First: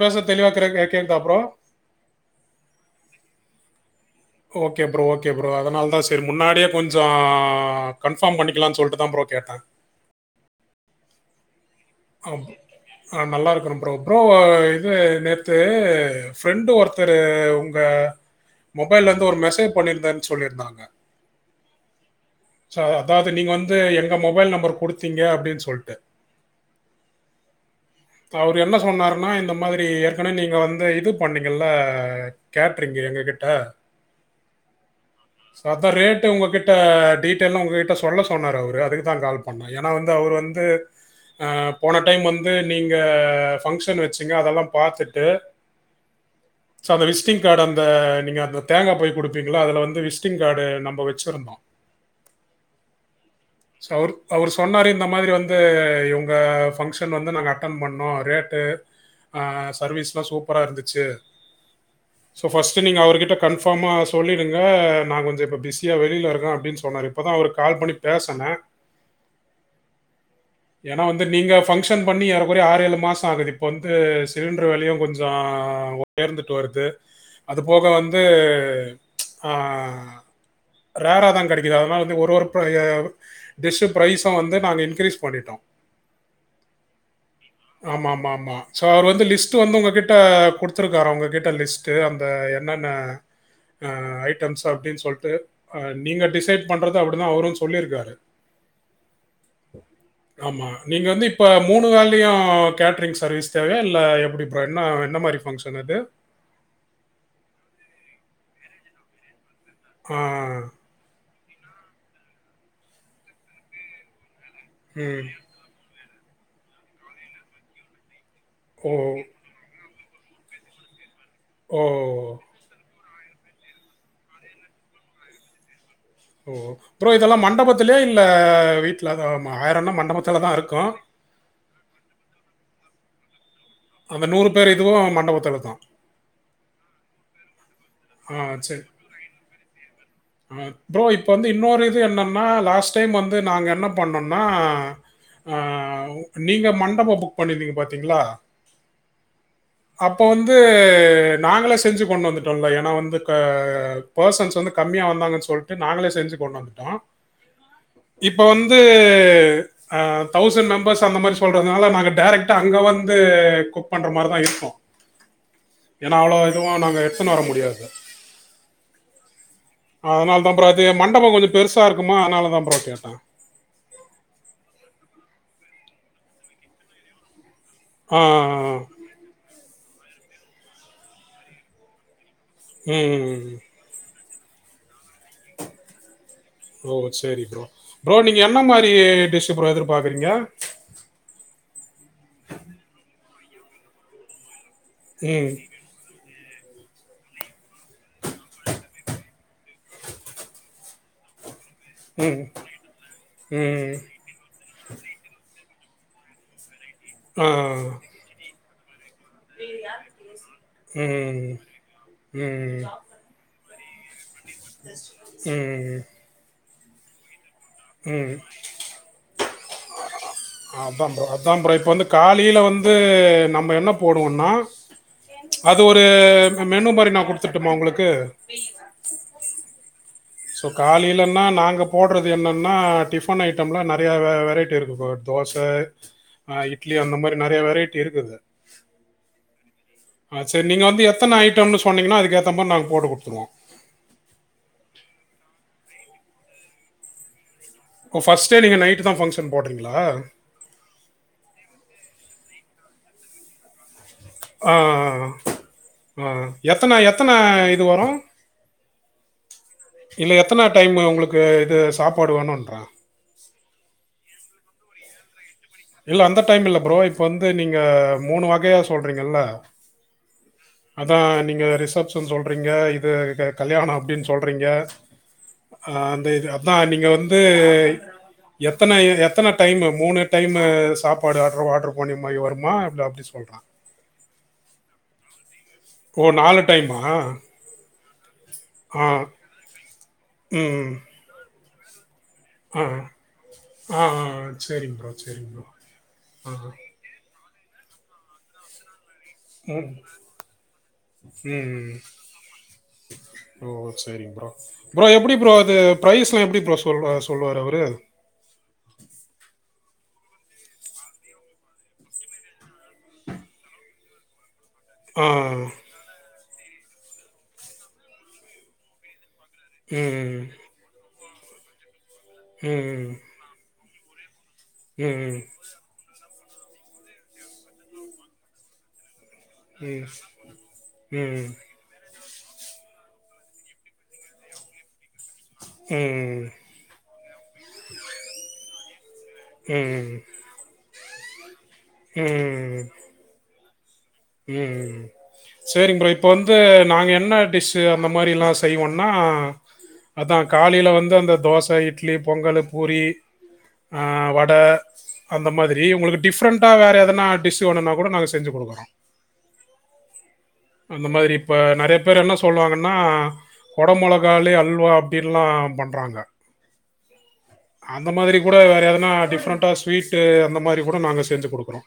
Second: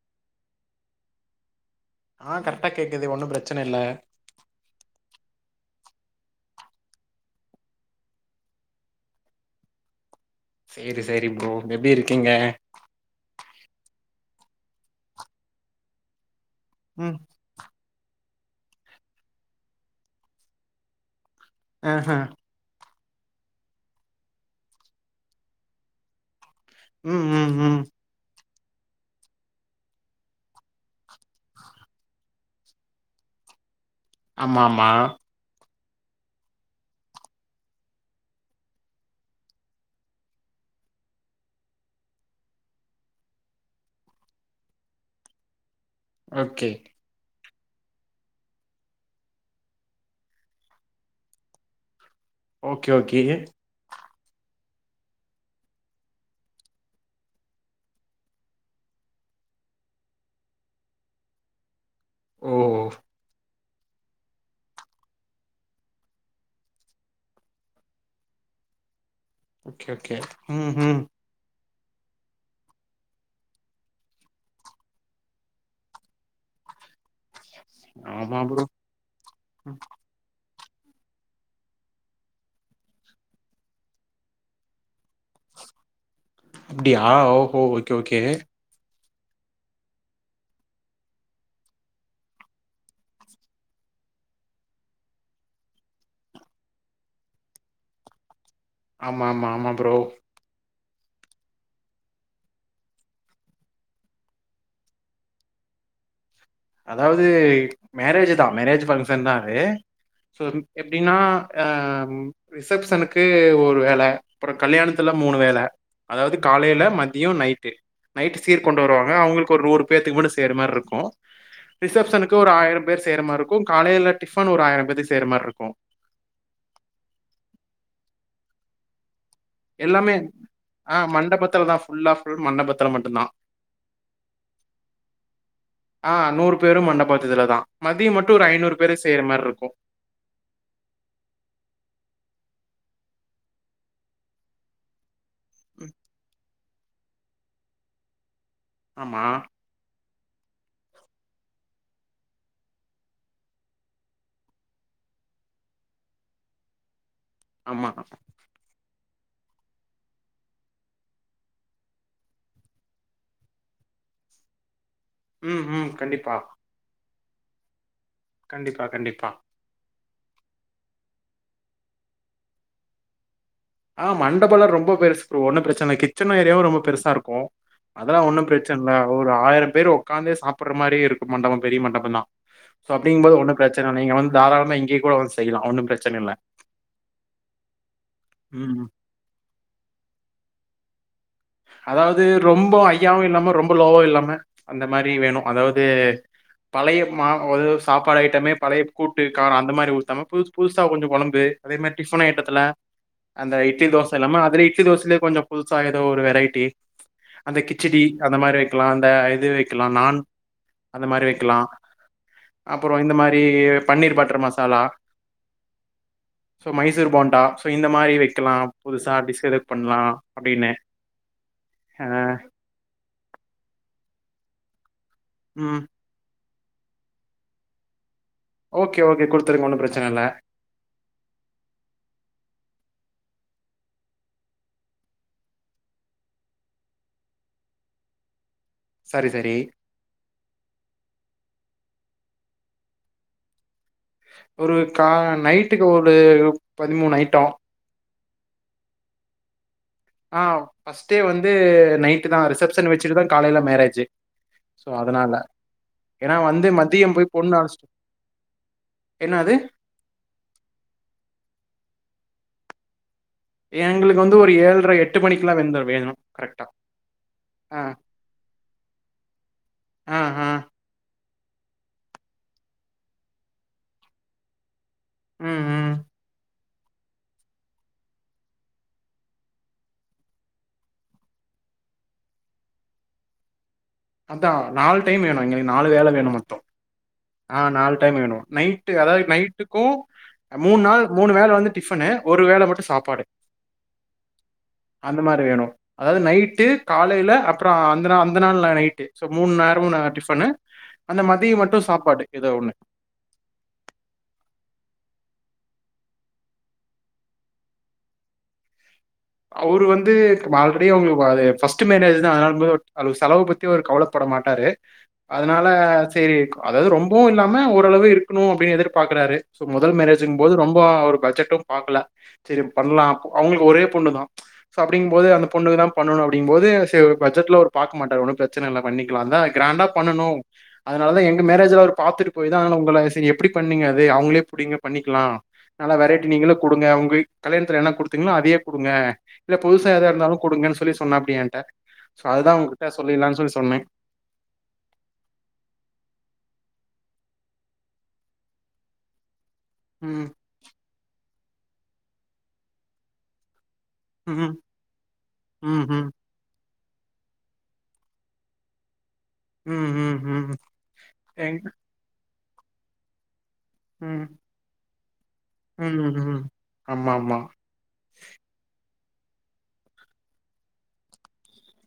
பேசரத் தெளிவா கேகே கேக்தா ப்ரோ ஆ கரெக்டா கேக்குத் ஒன்னு பிரச்சன இல்ல ஓகே ப்ரோ ஓகே ப்ரோ அதனால தான் செரி முன்னாடியே கொஞ்சம் கண் கன்ஃபாம் பண்ணிக்கலா சொல்ட்டுதா ப்ரோ கேட்ட சேரி சேரி ப்ரோ எப்டி இருக்கு ம் ஆ நல்லாருக்குரே ப்ரோ ப்ரோ இது நேத்து ஃப்ரெண்டு ஒருத்தரு ம் உங்க மொபைல்ல இருந்து ஒரு மெசேஜ் பண்ணிருந்தேன்னு சொல்லியிருந்தாங்க ஆ ஹா சோ அதாவது நீங்க வந்து எங்க மொபைல் நம்பர் குடுத்தீங்க அப்டின்னு சொல்லிட்டு ம் ம் ம் அவரு என்ன சொன்னாருன்னா இந்த மாத்ரி ஏற்கனவே நீங்க வந்து இது பண்ணீங்கல்ல கேட்றீங் எங்க கிட்ட ஆமா ஆமா சோ அதா ரேட்டு உங்ககிட்ட டீட்டெய்ல்னா உங்ககிட்ட சொல்ல சொன்னாரு அவரு அதுக் தான் கால் பண்ண ஏன்னா வந்து அவரு வந்து ஆ போன டைம் வந்து நீங்க ஃபங்க்ஷன் வச்சிங்க அதெல்லா பாத்துட்டு [inaudible] ஓகே ஸோ அந்த விசிட்டிங் கார்டு அந்த நீங்க அந்த தேங்கா பை குடுப்பீங்ல்ல அதுல வந்து விசிட்டிங் கார்டு நம்ப வச்சிருந்தோ ஓகே ஓகே சொ அவர் அவரு சொன்னாரு இந்த மாரி வந்து இவங்க ஃபங்க்ஷன் வந்து நாங்க அட்டன் பண்ணோ ரேட்டு ஆ சர்வீஸ்லா சூப்பரா இருந்துச்சு ஸோ ஓ ஃபஸ்ட்டு நீங்க அவருகிட்ட கன்ஃபார்மா சொல்லிடுங்க நான் கொஞ்சோ இப்ப பிஸியா வெளில இருக்கேன் அப்டின் சொன்னாரு இப்பதா அவருக் கால் பண்ணி பேசனே ஓகே ஓகே ம் ஹு ஏன்னா வந்து நீங்க ஃபங்ஷன் பண்ணி ஏறக்குறைய ஆறு ஏழு மாசம் ஆகுது இப்ப வந்து சிலிண்டர் வெலையு கொஞ்சோ உயர்ந்துட்டு வருது அது போக வந்து ஆமா ப்ரோ ம் ச் ஆ ரேராதா கெடைக்கிது அதனால ஒரு ஒரு ப்ரைய டிஷ்ஷு பிரைஸூ வந்து நாங்க இன்கிரீஸ் பண்ணிட்டோம் அப்டியா ஓஹோ ஓகே ஆமா ஓகே ஆமா ஆமா ஸோ அவர் வந்து லிஸ்ட்டு வந்து உங்க கிட்ட குடுத்துருக்காரா உங்க கிட்ட லிஸ்ட்டு அந்த என்னென்ன ஆ ஐட்டம்ஸ் அப்டின் சொல்ட்டு நீங்க டிசைட் பண்றது அப்டிதா வரு சொல்லிருக்காரு ஆமா ஆமா ஆமா ப்ரோ ஆமா நீங்க வந்து இப்ப மூணு வேலையு கேட்ரிங் சர்வீஸ் தேவயா இல்ல எப்டி ப்ரோ என்னா என்ன மாரி ஃபங் ங்ஷன் அது அதாவது மேரேஜ் தா மேரேஜ் ஃபங்க்ஷன் தா அது ஆ. அப்டினா அ ரிசப்ஷனுக்கு ஒரு வேல அப்பறோ கல்யாணத்துல ம். மூணு வேல அதாவது காலைல மத்யோ நைட்டு நைட்டு சீர் கொண்டு ஓ! வருவாங்க அவுங்களுக்கு ஒரு நூறு பேத்துக்கு மட்டு செய்ற மார் ருக்கு ஓ! ரிசப்ஷனுக்கு ஒரு ஆயிர பேர் செய்ற மார் ருக்கு காலைல டிஃபன் ஒரு ஆயிர பேத்துக் செய்ற மார் ருக்கு ஓ ப்ரோ இதெல்லா மண்டபத்திலயே இல்ல வீட்டில தா மா வேற என்ன மண்டபத்தில தா இருக்கு மண்டபத்தில தா ஃப் ஃபுல்லா ஃபுல் மண்டபத்துல மட்டுந்தா அந்த நூறு பேர் இதுவு மண்டபத்தில தா ஆ நூறு பேரு மண்டபத்திதுல தா மதியோ மட்டு ஆ ஒரு ஐநூறு பேரு செய்யற மார் ருக்கு ம் ப்ரோ இப்போ வந்து இன்னொரு இது என்னன்னா லாஸ்ட் டைம் வந்து நாங்க என்ன பண்ணன்னா உஹ் நீங்க மண்டபோ புக் பண்ணிருந்தீங்க பாத்தீங்ளா ஆமா அப்போ வந்து நாங்களா செஞ்சு கொண்டு வந்துட்டோல்ல எப் நா வந்து க பெர்சன்ஸ் வந்து கம்மியா வந்தாங்கன் சொல்டு நாங்களே செஞ்சி கொண்டு வன்ட்டோ ஆம்மா இப்ப வந்து ஆ தௌசண்ட் மெம்பர்ஸ் அந்த மாரி சொல்றத்னால நாங்க டேரெக்டா அங்க வந்து குக் பண்ற மாரிதா இருக்கு ம், ம். ஏன்னா கண்டிப்பா, அவ்ளோ இதுவா நாங்க எடுத்துன் வர முடியாது கண்டிப்பா கண்டிப்பா அதனால்தா ப்ரோ அது மண்டபோ கொஞ்சொ பெருசா இருக்குமா அதனால தா ப்ரோ கேட்ட ஆ மண்டபலா ரொம்ப பெருசு ப்ரோ ஒன்னு பிரச்சன இல் கிச்சன்னு ஏரியாவு ரொம்ப பெருசா இருக்கு ஆ, அதெல்லா ஒன்னு ஆ. பிரச்சன் இல்ல ஒரு ஆயிரம் பேர் உட்காந்தே சாப்பிட்ற மாரியே இருக்கு மண்டபோ பெரிய மண்டபந்தா சோ அப்டிங்கும் போது ம். ஒன்னு பிரச்சன் இல் நீங்க வந்து தாராளம்மா இங்கயே கூட வந்து செய்யலா ஒன்னு பிரச்சனை இல்ல ஓ சேரி ப்ரோ ப்ரோ நீங்க என்ன ம். மாரி டிஷு ப்ரோ எதிர்பார்க்கறீங்க அதாவது ரொம்ப ஐயாவு இல்லாம ரொம்ப லோவா இல்லாம அந்த மாரி வேணு ம். அதாவது பழைய மா [unintelligible] சாப்பாடு ஐட்டமே பழைய கூட்டு காரோ அந்த மாரி ஊத்தாம புதுசு புதுசா கொஞ்சோ கொழம்பு அதே மேர் டிஃபன் ம். ஐட்டத்துல அந்த இட்லி ம். தோச இல்லாமாதிரி இட்லி தோசலியே கொஞ்சோ புதுசா ஏதோ ஒரு ரைட்டு அந்த ஆ. கிச்சடி அந்த மாரி வெக்கலா அந்த ஐ து வெக்கலா நான் அந்த மாரி ம் வெக்கலா அப்பறோ இந்த மாரி பன்னீர் பட்டர் மஸ் ம் ம் ம் சோ மைசூர் போண்டா சோ இந்த மாரி ம் வெக்கலா புதுசா டிஸ் எதாவ் பண்லா அப்டின்னு அதா ப்ரோ அதா ப்ரோ இப்ப ஆ வந்து காலையில வந்து நம்ம என்ன போடுவோன்னா அது ம் ஒரு மெனு மாரி நா குடுத்துர்டுமா உங்குளுக்கு ஓகே ஓகே குடுத்துருங்க ஒன்னு பிரச்சன இல்ல ஸோ காலேலன்னா நாங்க போடுறது என்னென்னா டிஃபன் ஐட்டம்ல நெறையா வெ வெரைட்டி இருக்குப்போ தோச ஆ இட்லி அந்த மாரி நிறைய வெரைட்டி இருக்குது சரி சரி ஆ சரி நீங்க வந்து எத்தன ஐட்டம்ன்னு சொன்னீங்கன்னா அதுக்க ஏத்த மாரி நாங்க போட்டு கொடுத்துவோம் ஒரு கா நைட்டுக்கு ஒரு பதிமூணு ஐட்டம் ஓ ஃபர்ஸ்ட்டே நீங்க நைட்டு தா ஃபங்ஷன் போடுறீங்களா ஆ ஃபர்ஸ்ட்டே வந்து நைட்டு தா ரிசப்ஷன் வச்சுட்டு தா காலையில மேரேஜ் ஆ சோ ஆ அதனால ஆ ஏன்னா வந்து எத்தன மத்தியம் போய் எத்தன பொண்ணு அழைச்ச இது வரு என்ன அது இல்ல எத்தன டைம் உங்களுக்கு இது சாப்பாடு வேணும்ன்ற எங்களுக்கு வந்து ஒரு ஏழுரை எட்டு எட்டு மண்ணிக்கலாம் வெந்த வேனு இல்ல அந்த டைம் இல்ல ப்ரோ இப்போ வந்து நீங்க மூணு வகையா சொல்றீங்கல ம் ம் அதான் நீங்க ரிசப்ஷன் சொல்றீங்க இது கல்யாணம் அப்படின் சொல்றீங்க உம் ஆ அந்த இது அதான் நீங்க வந்து எத்தன எத்தனை டைம்மு மூணு டைமு சாப்பாடு ஆர்டரு ஆர்ட்ரு பண்ணி மாதிரி வருமா இ அப்படி சொல்றான் அதான் நாலு டைம் வேணும் எங்களுக்கு நாலு வேல ஓ! வேணும் மொத்தம் டைமா? ஆ நாலு டைம் வேணும் நைட்டு ஆ. அதாவது நைட் டுக்கும் மூணு ம். நாள் மூணு வேல வந்து டிஃபனு ஒரு வேல ஆ. மட்டும் சாப்பாடு ஆ, ஆ. சரிங்க ப்ரோ அந்த மாதிரி சரிங்க ப்ரோ. வேணும் அதாவது நைட்டு காலையில அப்புறம் அந்த அந்த நாள்ல நைட் சோ மூணு ம். நேரமும் நாங்க டிஃபன்னு அந்த மதியம் மட்டும் ம். சாப்பாடு ஏதோ ஒண்ணு ஓ சேரி ப்ரோ எப்படி ப்ரோ அது பிரரைஸ்லாம் எப்படி ப்ரோ சொல்லு சொல்லுவாரு அவரு அவரு வந்து ஆல்ரெடி அவுங்களுக்கு அது ஃபர்ஸ்ட்டு மேரேஜ் தா அதனாலக்கு செலவ பத்தி அவர் கவலப்பட மாட்டாரு ஆ அதனால சேரி அதாவது ரொம்பவும் இல்லாம ஓரளவு இருக்கணும் அப்படின் எதிர்பாக்குறாரு சோ முதல் மேரேஜுங்க ம் போது ரொம்ப ஒரு பட்ஜெட்டும் பாக்கல சரி ம் ம் பண்ணலாம் அவுங்களுக்கு ஒரே பொண்ணு தா அப்படிங்கும்போது ம் அந்த பொண்ணுக்கு தா பண்ணணும் அப்படிங்கும் போது சேரி பட்ஜெட்டில்லா அவரு பாக்க மாட்டாரு ஒன்னும் பிரச்சன இல்ல பண்ணிக்கலாம் தா கிரண்டா ம் பண்ணனும் அதனால தான் எங்க மேரேஜ்ல அவர் பாத்துட்டு போய் தா உங்கள சரி எப்படி பண்ணீங்க அது அவுங்களே புடிங்க பண்ணிக்கலாம் நல்லா வெரைட்டி ம் நீங்களும் குடுங்க உங்க கல்யாணத்தில என்ன குடுத்தீங்களோ அதையே குடுங்க இல்ல புதுசா ஏதா ம் இருந்தாலும் குடுங்கன் சொல்லி சொன்னாப்டி என்கிட்ட சோ அதுதான் உங்ககிட்ட சொல்லிரலின்னு சொல்லி சொன்னேன் உம் உம் உம் சேரிங்க ப்ரோ இப்போ வந்து நாங்க என்ன டிஷ் அந்த மாதிரிலாம் செய்வோன்னா ம். அதான் காலையில வந்து அந்த தோசை இட்லி பொங்கலு பூரி ஆ ம். வடை அந்த மாதிரி ம்ஹும் உங்களுக்கு டிஃப்ரண்டா வேறு எதனா டிஸ் வேனுன்னா கூட நாங்க செஞ்சு குடுக்குறோம் ம் ம் ம் அந்த மாதிரி இப்ப எங் நிறைய பேர் என்ன சொல்லுவாங்கன்னா குட ம் மிளகாய்லயே அல்வா அப்படின்ல்லாம் ம் பண்றாங்க ம் ஆமா ஆமா அந்த மாதிரி கூட வேற எதனா டிஃப்ரெண்ட்டா ஸ்வீட்டு அந்த மாதிரி கூட நாங்க செஞ்சு குடுக்குறோம்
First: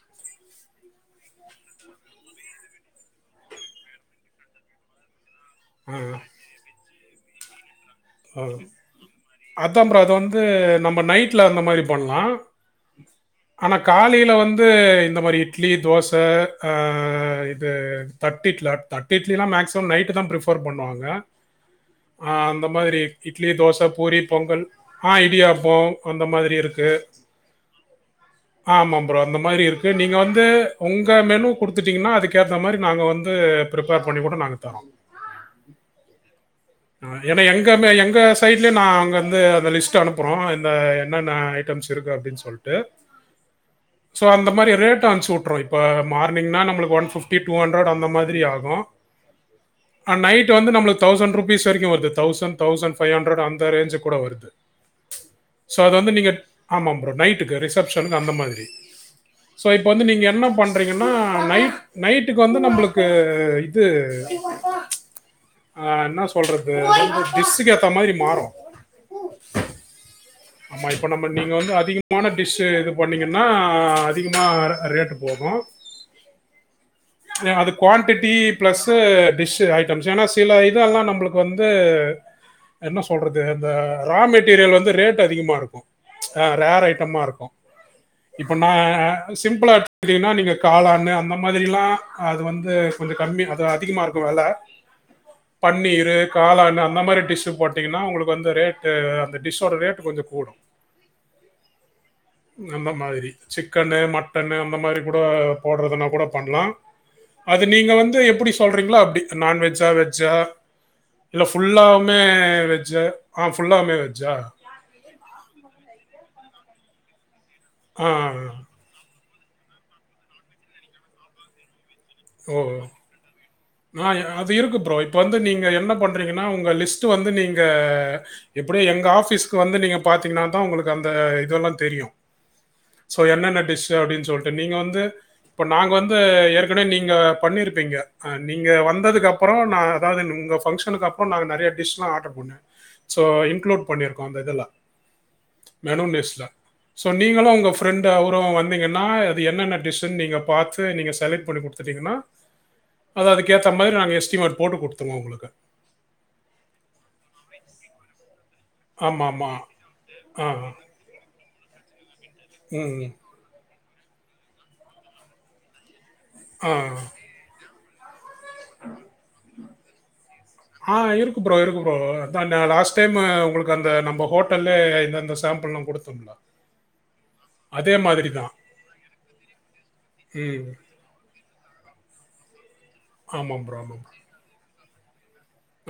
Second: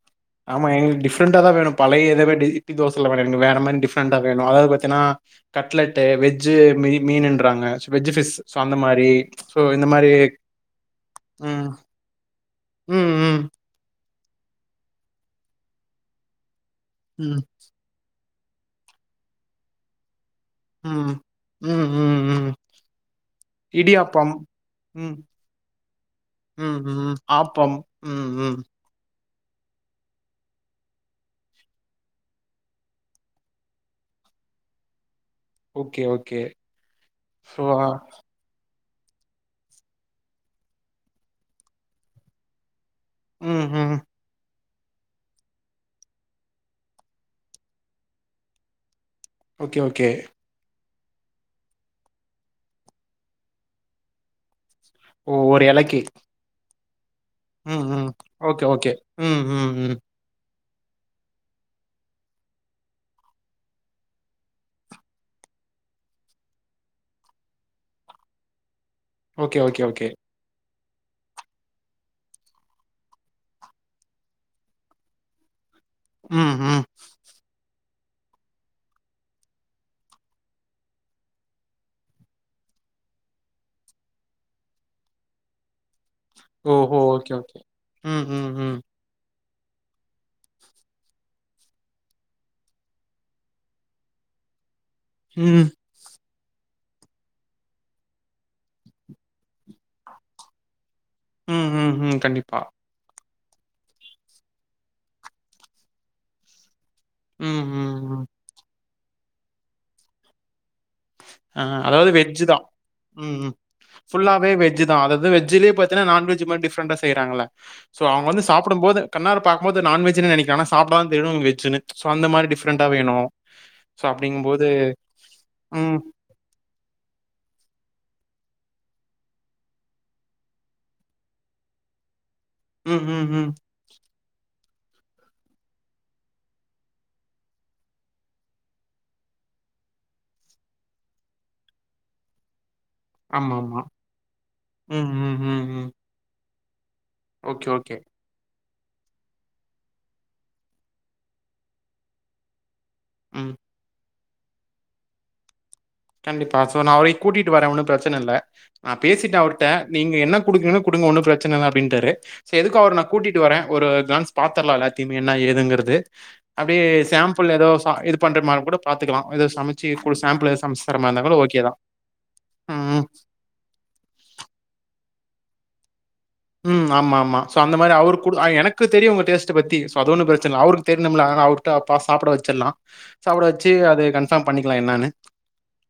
ஆமா எங்களுக்கு டிஃப்ரண்டா தான் வேணும் பழைய இது மாரி இட்லி தோசல்ல வேணாம் எங்களுக்கு வேற மாதிரி டிஃப்ரெண்டா வேணும் அதாவது பாத்தீன்னா கட்லெட்டு வெஜ் மீ மீனுன்றாங்க வெஜ் ஃபிஷ் சோ அந்த மாரி சோ இந்த அதான் ப்ரோ மாரி அது வந்து நம்ம நைட்ல அந்த ம் மாதிரி பண்ணலாம் ம் ம் [inaudible] ஆனா காலைல வந்து இந்த மாரி இட்லி தோச அ ம் இது தட் இட்ல தட்டு இட்லிலா மேக்ஸ்மம் நைட்டு தா ப்ரிஃபர் பண்ணுவாங்க ம் ம் ம் ம் இந்த மாதிரி இட்லி தோச பூரி இடியாப்பம் பொங்கல் ஆ ம் இடியாப்பொ அந்த மாதிரி ம் இருக்கு ம் ஆப்பம் ம் ம் ஆமா ஆம ப்ரோ அந்த மாதிரி இருக்கு நீங்க வந்து உங்க மெனு கொடுத்துட்டீங்கனா அதுக்கேத்த மாரி நாங்க வந்து பிரிப்பேர் பண்ணி கூட நாங்க தரோ ஓகே ஓகே அ ஏனா சோ எங்கண்ணே எங்க சைட்லயு நா அங்க இந்து அந்த லிஸ்ட் அனுப்புறோ இந்த என்னன்ன ஐட்டம்ஸ் இருக்கு அப்டின் சொல்ட்டு ம் ம் ஸோ அந்த மாரி ரேட் அம்ச்சு வி்ட்றோ இப்ப மார்னிங்னா நம்ளுக்கு ஒன் ஃபிப்டி டூ ஹண்ட்ரட் அந்த மாதிரி ஆகு ஓகே ஓகே ஆ நைட் வந்து நம்மளுக் தௌசண்ட் ருப் பிஷ் வருது தௌசண்ட் தௌசண்ட் ஃபை ஹண்ட்ரட் அந்த ரேஞ்ச் கூட வருது ஓ ஒரு சோ அது எலைக்கு வந்து நீங்க ஆமாம் ப்ரோ நைட் டுக்கு ம், ம். ரிசப்ஷன் அந்த ஓகே, மாதிரி ஓகே. ம், சோ ம், இப்ப ம். வந்து நீங்க என்ன பண் றிங்கன்னா நைட் நைட்டுக்கு வந்து நம்பளுக்கு இது ஆ என்னா சொல்றது வந்து டிஸ்சுக்கு ஏத்த மாதுரி மாறு ஓகே ஓகே ஓகே ஆமா இப்போ நம்ம நீங்க வந்து அதிகமான டிஷ்ஷு இது பண்ணிங்கனா அதிகமா ரேட்டு போகு [inaudible] ம் ம் அது குவான்டிட்டி பிளஸ்ஸு டிஷ்ஷு ஐட்டம்ஸ் ஏனா சில இதெல்லா நம்ப்ளுக் வந்து என்ன சொல்றது இந்த ரா மெட்டீரியல் வந்து ரேட் அதிகமா இருக்கு அ ரேர் ஓஹோ! ஐட்டமா ஓகே, இருக்கு ஓகே. ம், ம், இப்ப நா ம். அ சிம்ப்ளா எடுத்துகிட்டிங்னா நீங்க காளானு அந்த மாதுரிலா அது வந்து கொஞ்சொ கம்மி அது அதிகமா இருக்கு வெல [inaudible] ம் பன்னீரு காளானு அந்த மாரி டிஷ்ஷு போட்டிங்கனா ஒங்ளுக்கு வந்து ரேட்டு அந்த டிஷ்ஷோட ரேட்டு கொஞ்சொ கூடு ம், ம், ம். கண்டிப்பா. அந்த மாதிரி சிக்கன்னு மட்டன்னு அந்த மாதிரி கூட போட்றதுனா கூட பண்லா ம், அது நீங்க ம், வந்து ம். எப்புடி சொல்றிங்ளோ அப்டி நான்வெஜ்ஜா வெஜ்ஜா இல்லை அ அதாவது ஃபுல்லாகவுமே வெஜ்ஜு தா வெஜ்ஜா ம் ஆ ம் ஃபுல்லாகவுமே வெஜ்ஜா ஃபுல்லாவே வெஜ் ஜு தா அதாது வெஜ்லே பாத்தின்னா நான்வெஜ் மாரி டிஃப்ரண்டா செய்ராங்கல்ல சோ ஆ அவ வந்து சாப்புடும்போது கண்ணார பாக்ம்போது நான்வெஜ்னே நெனக்க ஆனா சாப்டாதா தெரியு வெஜ்ஜுனு சோ அந்த மாறி ஓ டிஃப்ரெண்டா வேணு சோ ஆ அப்டிங்கும் போது ம் நா ஒங்க லிஸ்ட்டு வந்து நீங்க இப்டியே எங்க ஆஃபீஸ்க்கு வந்து நீங்க பாத்திங்னாதா ஒங்களுக்கு அந்த இதெல்லா தெரியு ம், சோ ம், ம். என்னென்ன டிஸ்ஸு அப்டினு சொல்ட்டு நீங்க வந்து இப்ப நாங்க வந்து ஏற்கனவே நீ ங்க பண்ணிருப்பீங்க நீங்க வந்ததுக்கு அப்பறோ நா அதாது உங்க பங்ஷனுக்கு அப்றோ நாங்க நெறையா டிஷ்லா ஆர்டர் பண்ணோ சோ ஆமாமா. இன்க்ளூட் பண்ணிருக்கோ அந்த இதெல்ல ம், ம், ம், ம். மெனு மெஸ்ல சோ நீங்களு ஓகே, உங்க ஓகே. ஃப்ரெண்டு அவ்ரு வந்திங்கன்னா அது என்னென்ன டிஷ்ஷுன் நீங்க பாத்து நீங்க செலக்ட் பண்ணி குடு துட்டீங்கன்னா அது ம். அதுக்கேத்த மாரி நாங்க எஸ்ட்டிமேட் போட்டு குட்த்துருவோ உங்களுக்கு கண்டிப்பா சோ நாளைக் கூட்டிட்டு வரே ஒன்னு பிரச்சன இல்ல நா ஆமாம் பேசிட்டே ஆமாம் அவர்ட்ட நீங்க என்ன ஆ குடுக்ரீங்ளோ குடு குடுங்க ஒன்னு பிரச்சனில்ல அப்டின்ட்டாரு சே எதுக்கு அவர நா ம் கூட்டிட் டு வரே ஒரு கான்ஸ் பாத்தர்லா எல்லாத்தையுமே என்ன ஏதுங்கிறது அப்டியே ஆ சேம்ப் பிள் எதோ ச இது பண்ற மார கூட பாத்துக்கலா எதோ சமச்சி கூல் சேம்ப்பிளு சம்ஸ் ஆ இருக்கு ப்ரோ இருக்கு ப்ரோ அதா ந்த லாஸ்ட் ம். டைமு உங்களு க் அந்த நம்ம ஹோட்டல்லே இந்தந்த சேம்பிள்னு குடுத்தம்ல்லா ம் ஆமா ஆமா சோ அந்த மார அவருக் குடு ஐ தான். எனக்கு தெரியு உங்க டேஸ்ட்டு பத்தி சோ அது ஒன்னு பிரச்சனில ம். அவுருக் தெர்னுமில்ல அதனா அவுர்ட்ட பா சாப்பிட வெச்சர்லா சாப்பிட ஆமா வெச்சி ப்ரோ, ஆமா அது ப்ரோ. கன்ஃபாம் பண்ணிக்கலா என்னானு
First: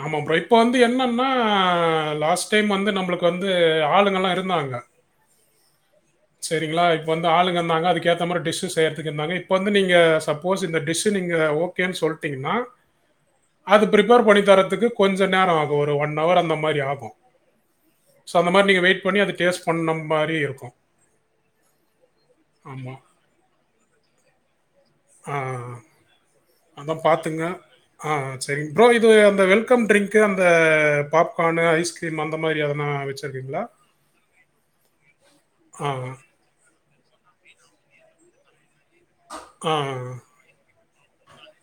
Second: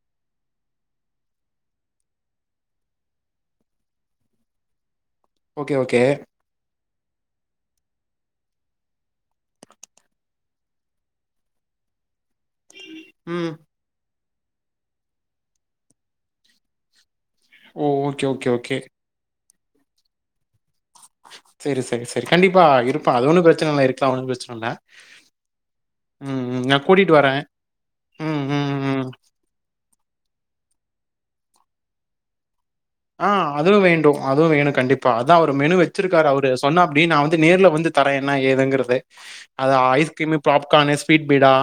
ஆமா ப்ரோ இப்ப வந்து என்னன்னா லாஸ்ட் டைம் வந்து நம்பளுக் வந்து ஆளுங்கல்லா இருந்தாங்க ஓகே ஓகே செரிங்ளா இப்போ வந்து ஆளுங்க இர்ந்தாங்க அதுக்கேத்த மாரி டிஷ்ஷு செய்யறத்துக் இர்ந்தாங்க இப்போ வந்து நீங்க சப்போஸ் இந்த டிஷ்ஷு நீங்க ஓ கேன் சொல்ட்டீங்கன்னா ம் அது ப்ரிப்பேர் பண்ணி தரத்துக்கு கொஞ்ச நேரோ ஆகு ஒரு ஒன்னவர் அந்த மாரி ஆகு ஓ! ஓகே, சோ ஓகே, அந்த மாரி ஓகே. நீங்க வெய்ட் பண்ணி அது டேஸ்ட் பண்ண மாரி இருக்கு சேரி சேரி சேரி கண்டிப்பா இருப்பாங் அதுல ஒன்னு பிரச்சனில்ல இருக்கலா ஒன்னு பிரச்சனில்ல ம் ம் [unintelligible] ப பாத்துக்ங்க ஆ ம், செரிங் ம், ப்ரோ ம். இது அந்த வெல்கம் ட்ரிங்க்கு அந்த பாப்கானு, ஐஸ்கிரீம் அந்த மாரி எதுனா ஆ அதுவு வேண்டு அதுவு வேணு கண்டிப்பா அதா அவுரு மெனு ஆ. வெச்சிருக்காரு அவுரு சொன்னாப்டி நா வந்து நேர்ல வந்து தரே என்னா ஏதுங்கிறது அது ஆ. ஐஸ்கிரீமு பாப்கானு, ஸ்வீட் பீடா,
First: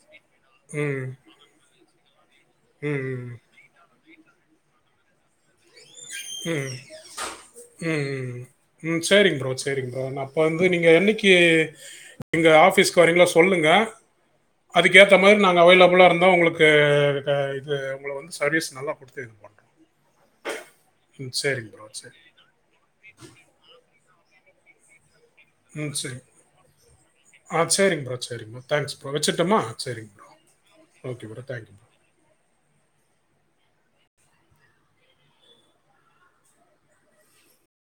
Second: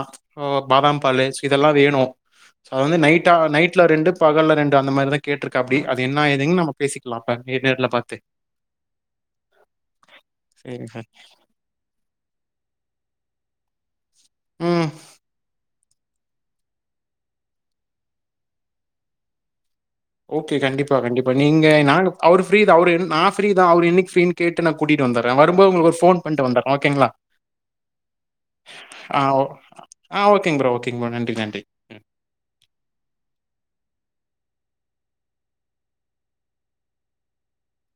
ஓ பாதாம் ம். பாலு இதெல்லா வேணு சோ அது வந்து ம். நைட்டா ம். நைட்ல ரெண்டு பகல்ல ரெண்டு அந்த மாரிதா கேட்ருக்காப்டி ம்ம் பார்த்து. ம்ம்ம் ம் சேரிங் ப்ரோ சேரிங் ப்ரோ நா இப்ப வந்து சரிங்க நீங்க சார். என்னிக்கி எங்க‌ ஆஃபீஸ்க் வரீங்களோ சொல்லுங்க ம். அதுக்கேத்த மாரி நாங்க அவைலபுளாருந்தா உங்களுக் கு இத இது உங்கள வந்து சர்வீஸ் நல்லா குடுத்து இது பண் ஓகே கண்டிப்பா கண்டிப்பா நீங்க சரிங்க ப்ரோ, நாங்க சரி. அவுரு ஃப்ரீ தா அவுரு நா ஃப்ரீ தா அவுரு என்னிக்கி ஃப்ரீனு கேட்டு நா கூட்டிட்டு வந்தட்றே வரும்போது உங்களுக்கு ம். ஒரு சரி. ஃபோன் பண்ட்டு வந்தட்றே ஓகேங்ளா ஆ சரிங்க ப்ரோ, சரிங்க ப்ரோ. Thanks bro. ஆ ஓ வச்சுரட்டுமா? சரிங்க ஆ ஓகேங் ப்ரோ ஓகேங் ப்ரோ ஓகே நன்றி நன்றி தேங்க் யூ ப்ரோ.